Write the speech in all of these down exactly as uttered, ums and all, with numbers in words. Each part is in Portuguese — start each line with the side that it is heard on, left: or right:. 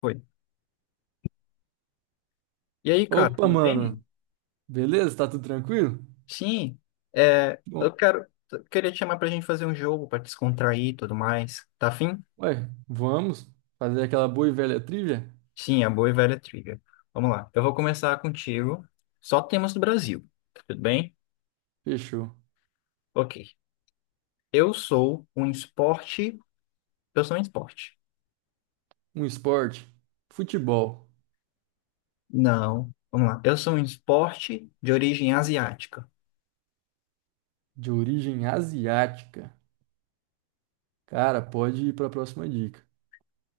left: Foi. E aí, cara,
right: Opa,
left: tudo bem?
right: mano. Beleza? Tá tudo tranquilo?
left: Sim, é,
right: Bom,
left: eu quero, eu queria te chamar pra gente fazer um jogo pra descontrair e tudo mais. Tá afim?
right: ué, vamos fazer aquela boa e velha trivia?
left: Sim, a boa e velha trivia. Vamos lá, eu vou começar contigo. Só temas do Brasil, tá tudo bem?
right: Fechou.
left: Ok. Eu sou um esporte. Eu sou um esporte.
right: Um esporte. Futebol.
left: Não, vamos lá. Eu sou um esporte de origem asiática.
right: De origem asiática. Cara, pode ir pra próxima dica.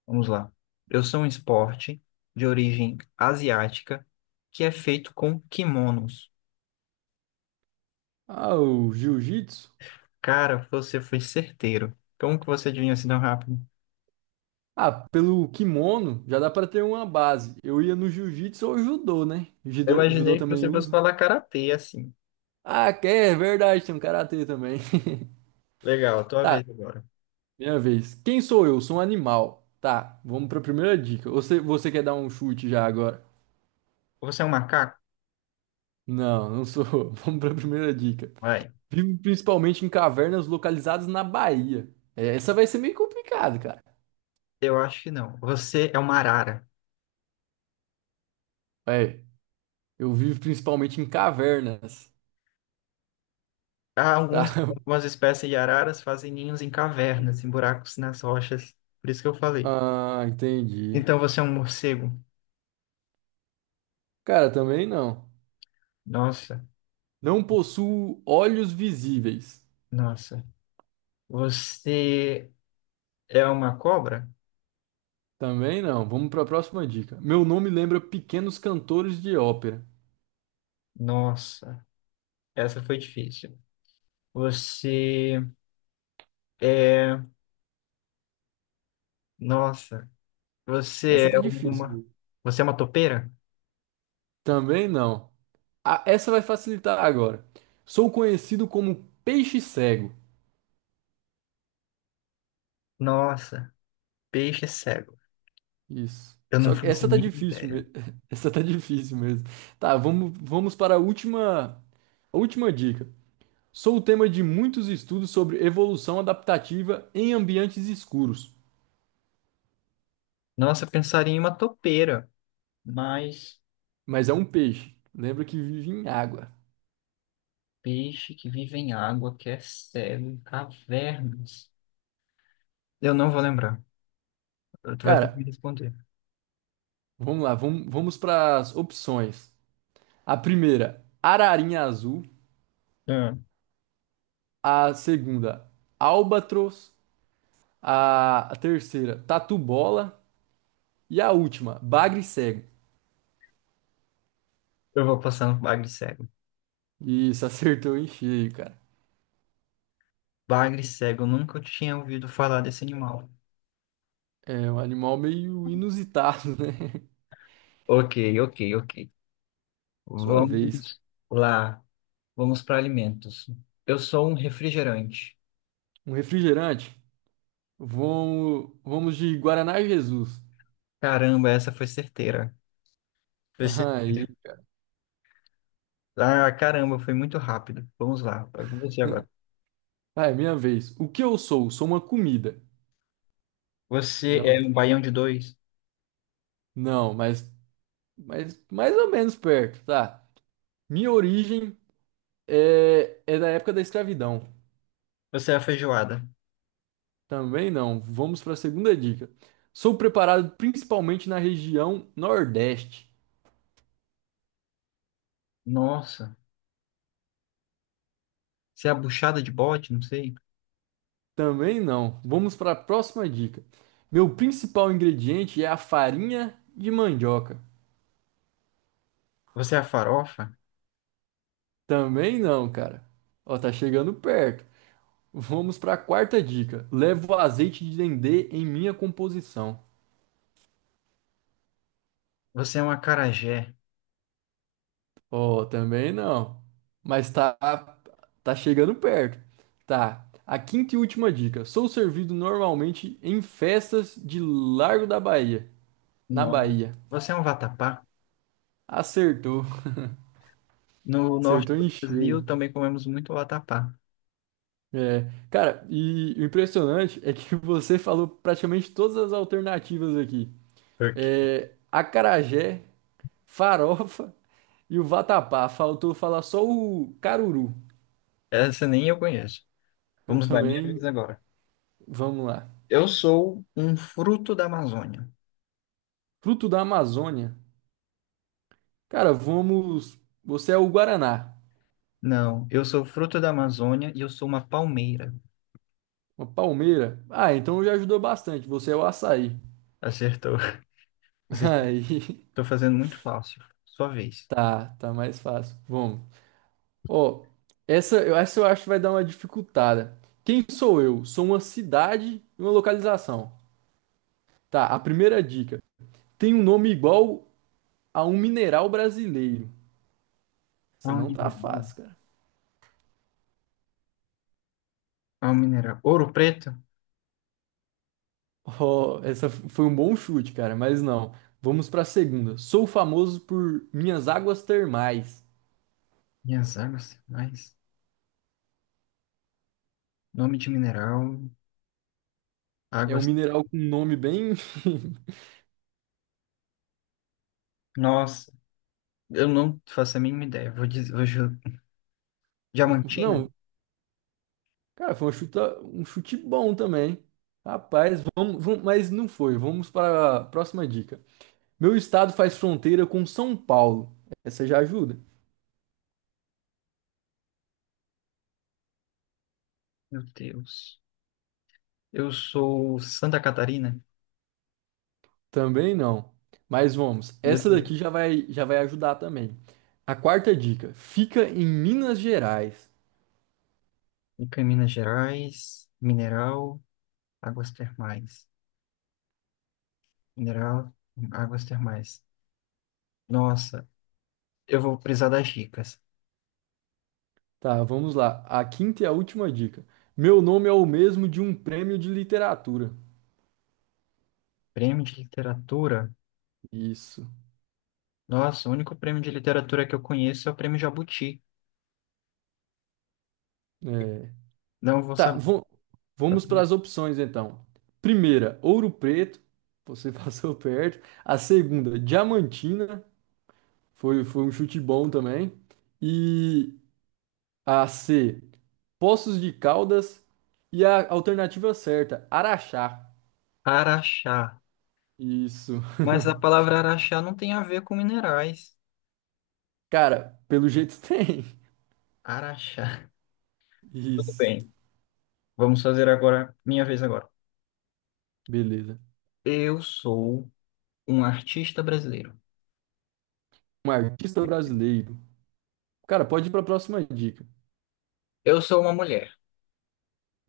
left: Vamos lá. Eu sou um esporte de origem asiática que é feito com kimonos.
right: Ah, o jiu-jitsu?
left: Cara, você foi certeiro. Como que você adivinhou assim tão rápido?
right: Ah, pelo kimono já dá pra ter uma base. Eu ia no jiu-jitsu ou judô, né?
left: Eu
right: Judô, judô
left: imaginei que
right: também
left: você fosse
right: usa.
left: falar karatê assim.
right: Ah, que é verdade, tem um karatê também.
left: Legal, tua
right: Tá,
left: vez agora.
right: minha vez. Quem sou eu? Sou um animal. Tá, vamos pra primeira dica. Você, você quer dar um chute já agora?
left: Você é um macaco?
right: Não, não sou. Vamos pra primeira dica.
left: Vai.
right: Vivo principalmente em cavernas localizadas na Bahia. É, essa vai ser meio complicada, cara.
left: Eu acho que não. Você é uma arara.
right: É, eu vivo principalmente em cavernas.
left: Há
right: Tá?
left: alguns, algumas espécies de araras fazem ninhos em cavernas, em buracos nas rochas. Por isso que eu falei.
right: Ah, entendi.
left: Então você é um morcego?
right: Cara, também não.
left: Nossa,
right: Não possuo olhos visíveis.
left: nossa. Você é uma cobra?
right: Também não. Vamos pra próxima dica. Meu nome lembra pequenos cantores de ópera.
left: Nossa, essa foi difícil. Você é. Nossa. Você
right: Essa tá
left: é uma.
right: difícil.
left: Você é uma topeira?
right: Também não. Ah, essa vai facilitar agora. Sou conhecido como peixe cego.
left: Nossa, peixe é cego.
right: Isso.
left: Eu não
right: Só que
left: faço a
right: essa tá
left: mínima
right: difícil
left: ideia.
right: mesmo. Essa tá difícil mesmo. Tá, vamos, vamos para a última, a última dica. Sou o tema de muitos estudos sobre evolução adaptativa em ambientes escuros.
left: Nossa, eu pensaria em uma topeira, mas
right: Mas é um peixe. Lembra que vive em água.
left: peixe que vive em água, que é cego, em cavernas. Eu não vou lembrar. Tu vai ter que me
right: Cara,
left: responder.
right: vamos lá. Vamos, vamos para as opções. A primeira, ararinha azul.
left: É.
right: A segunda, albatros. A, a terceira, Tatu Bola. E a última, Bagre Cego.
left: Eu vou passar no bagre cego.
right: Isso, acertou em cheio, cara.
left: Bagre cego, eu nunca tinha ouvido falar desse animal.
right: É um animal meio inusitado, né?
left: Ok, ok, ok.
right: Sua vez.
left: Vamos lá. Vamos para alimentos. Eu sou um refrigerante.
right: Um refrigerante. Vamos, vamos de Guaraná Jesus.
left: Caramba, essa foi certeira. Você...
right: Aí,
left: Ah, caramba, foi muito rápido. Vamos lá, é com você agora.
right: vai, minha vez. O que eu sou? Sou uma comida.
left: Você
right: Dá um-
left: é um baião de dois?
right: Não, mas, mas mais ou menos perto, tá? Minha origem é, é da época da escravidão.
left: Você é a feijoada?
right: Também não. Vamos para a segunda dica. Sou preparado principalmente na região Nordeste.
left: Nossa. Você é a buchada de bode? Não sei.
right: Também não. Vamos para a próxima dica. Meu principal ingrediente é a farinha de mandioca.
left: Você é a farofa?
right: Também não, cara. Ó, tá chegando perto. Vamos para a quarta dica. Levo azeite de dendê em minha composição.
left: Você é um acarajé?
right: Oh, também não. Mas tá, tá chegando perto. Tá. A quinta e última dica. Sou servido normalmente em festas de Largo da Bahia. Na
left: Não.
right: Bahia.
left: Você é um vatapá?
right: Acertou.
left: No norte
right: Acertou
left: do
right: em
left: Brasil
right: cheio.
left: também comemos muito vatapá.
right: É. Cara, e o impressionante é que você falou praticamente todas as alternativas aqui.
left: Porque
right: É, acarajé, farofa e o vatapá. Faltou falar só o caruru.
left: essa nem eu conheço.
right: Eu
left: Vamos lá, minha
right: também.
left: vez agora.
right: Vamos lá.
left: Eu sou um fruto da Amazônia.
right: Fruto da Amazônia. Cara, vamos. Você é o Guaraná.
left: Não, eu sou fruto da Amazônia e eu sou uma palmeira.
right: Uma palmeira. Ah, então já ajudou bastante. Você é o açaí.
left: Acertou. Você
right: Aí.
left: Tô fazendo muito fácil. Sua vez.
right: Tá, tá mais fácil. Vamos. Ó, essa, eu- essa eu acho que vai dar uma dificultada. Quem sou eu? Sou uma cidade e uma localização. Tá, a primeira dica. Tem um nome igual a um mineral brasileiro. Essa
left: Há um
right: não tá
left: mineral.
right: fácil, cara.
left: Há um mineral. Ouro preto?
right: Ó, essa f- foi um bom chute, cara, mas não. Vamos pra segunda. Sou famoso por minhas águas termais.
left: Minhas águas mais. Nome de mineral.
right: É um
left: Águas.
right: mineral com um nome bem.
left: Nossa, eu não faço a mínima ideia. Vou dizer. Vou... ju- Diamantina?
right: Não, cara, foi uma chuta, um chute bom também. Rapaz, vamos, vamos- mas não foi. Vamos para a próxima dica. Meu estado faz fronteira com São Paulo. Essa já ajuda?
left: Meu Deus. Eu sou Santa Catarina.
right: Também não. Mas vamos.
left: Meu
right: Essa daqui
left: Deus.
right: já vai, já vai ajudar também. A quarta dica. Fica em Minas Gerais.
left: Fica em Minas Gerais. Mineral. Águas termais. Mineral. Águas termais. Nossa, eu vou precisar das dicas.
right: Tá, vamos lá. A quinta e a última dica. Meu nome é o mesmo de um prêmio de literatura.
left: Prêmio de literatura.
right: Isso.
left: Nossa, o único prêmio de literatura que eu conheço é o prêmio Jabuti.
right: É.
left: Não vou
right: Tá,
left: saber.
right: vo- Vamos para as opções então. Primeira, Ouro Preto, você passou perto. A segunda, Diamantina, foi, foi um chute bom também. E a C, Poços de Caldas. E a alternativa certa, Araxá.
left: Araxá.
right: Isso.
left: Mas a palavra araxá não tem a ver com minerais.
right: Cara, pelo jeito tem.
left: Araxá. Tudo
right: Isso.
left: bem. Vamos fazer agora, minha vez agora.
right: Beleza.
left: Eu sou um artista brasileiro.
right: Um artista brasileiro. Cara, pode ir para a próxima dica.
left: Eu sou uma mulher.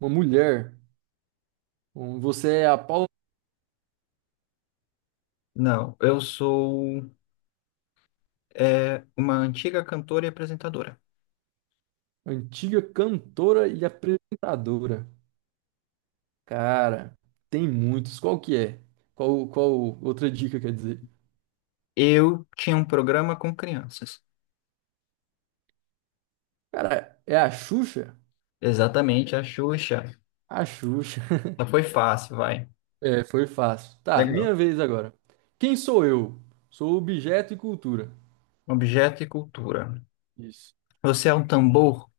right: Uma mulher. Bom, você é a Paula,
left: Não, eu sou é, uma antiga cantora e apresentadora.
right: antiga cantora e apresentadora. Cara, tem muitos. Qual que é? Qual, qual outra dica quer dizer?
left: Eu tinha um programa com crianças.
right: Cara, é a Xuxa?
left: Exatamente, a Xuxa.
right: A Xuxa.
left: Mas foi fácil, vai.
right: É, foi fácil. Tá, minha
left: Legal.
right: vez agora. Quem sou eu? Sou objeto e cultura.
left: Objeto e cultura.
right: Isso.
left: Você é um tambor?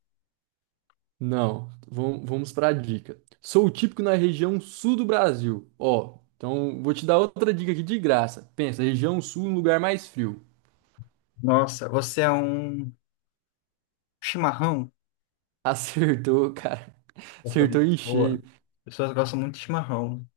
right: Não, vamos, vamos para a dica. Sou típico na região sul do Brasil. Ó, então vou te dar outra dica aqui de graça. Pensa, região sul, um lugar mais frio.
left: Nossa, você é um chimarrão?
right: Acertou, cara.
left: Eu falei,
right: Acertou em
left: boa.
right: cheio.
left: As pessoas gostam muito de chimarrão.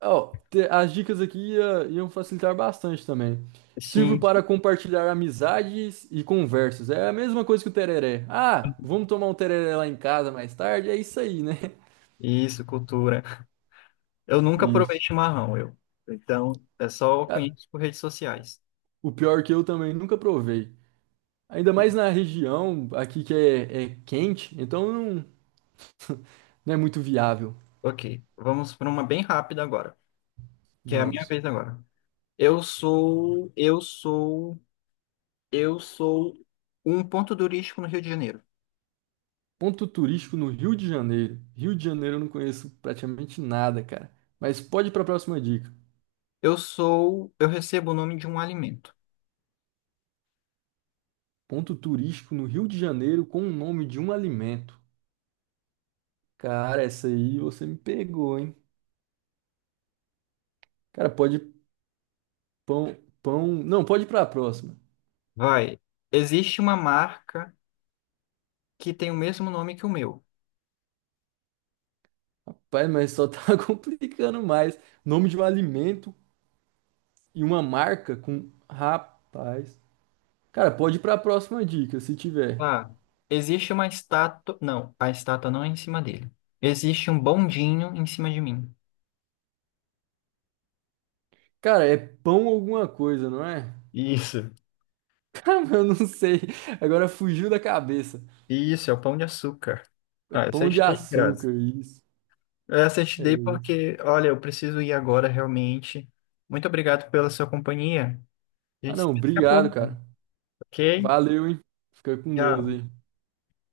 right: Ó, te- as dicas aqui ia- iam facilitar bastante também. Sirvo
left: Sim,
right: para compartilhar amizades e conversas. É a mesma coisa que o tereré. Ah, vamos tomar um tereré lá em casa mais tarde? É isso aí, né?
left: isso, cultura. Eu nunca provei
right: Isso.
left: chimarrão, eu. Então, é só
right: Cara,
left: conheço por redes sociais.
right: o pior é que eu também nunca provei. Ainda
left: E-
right: mais na região aqui que é, é quente, então não, não é muito viável.
left: Ok, vamos para uma bem rápida agora, que é a minha
right: Vamos.
left: vez agora. Eu sou, eu sou, eu sou um ponto turístico no Rio de Janeiro.
right: Ponto turístico no Rio de Janeiro. Rio de Janeiro eu não conheço praticamente nada, cara. Mas pode ir para a próxima dica.
left: Eu sou, eu recebo o nome de um alimento.
right: Ponto turístico no Rio de Janeiro com o nome de um alimento. Cara, essa aí você me pegou, hein? Cara, pode pão, pão. Não, pode ir pra próxima.
left: Vai, existe uma marca que tem o mesmo nome que o meu.
right: Pai, mas só tá complicando mais. Nome de um alimento e uma marca com. Rapaz. Cara, pode ir pra próxima dica, se tiver.
left: Ah, existe uma estátua. Não, a estátua não é em cima dele. Existe um bondinho em cima de mim.
right: Cara, é pão alguma coisa, não é?
left: Isso,
right: Cara, eu não sei. Agora fugiu da cabeça.
left: isso, é o pão de açúcar.
right: É
left: Ah, essa eu
right: pão de
left: te dei de graça.
right: açúcar, isso.
left: Essa eu te
right: É
left: dei
right: isso.
left: porque, olha, eu preciso ir agora realmente. Muito obrigado pela sua companhia. A
right: Ah,
left: gente se
right: não,
left: vê daqui a
right: obrigado,
left: pouco,
right: cara.
left: ok?
right: Valeu, hein? Fica com Deus
left: Tchau.
right: aí.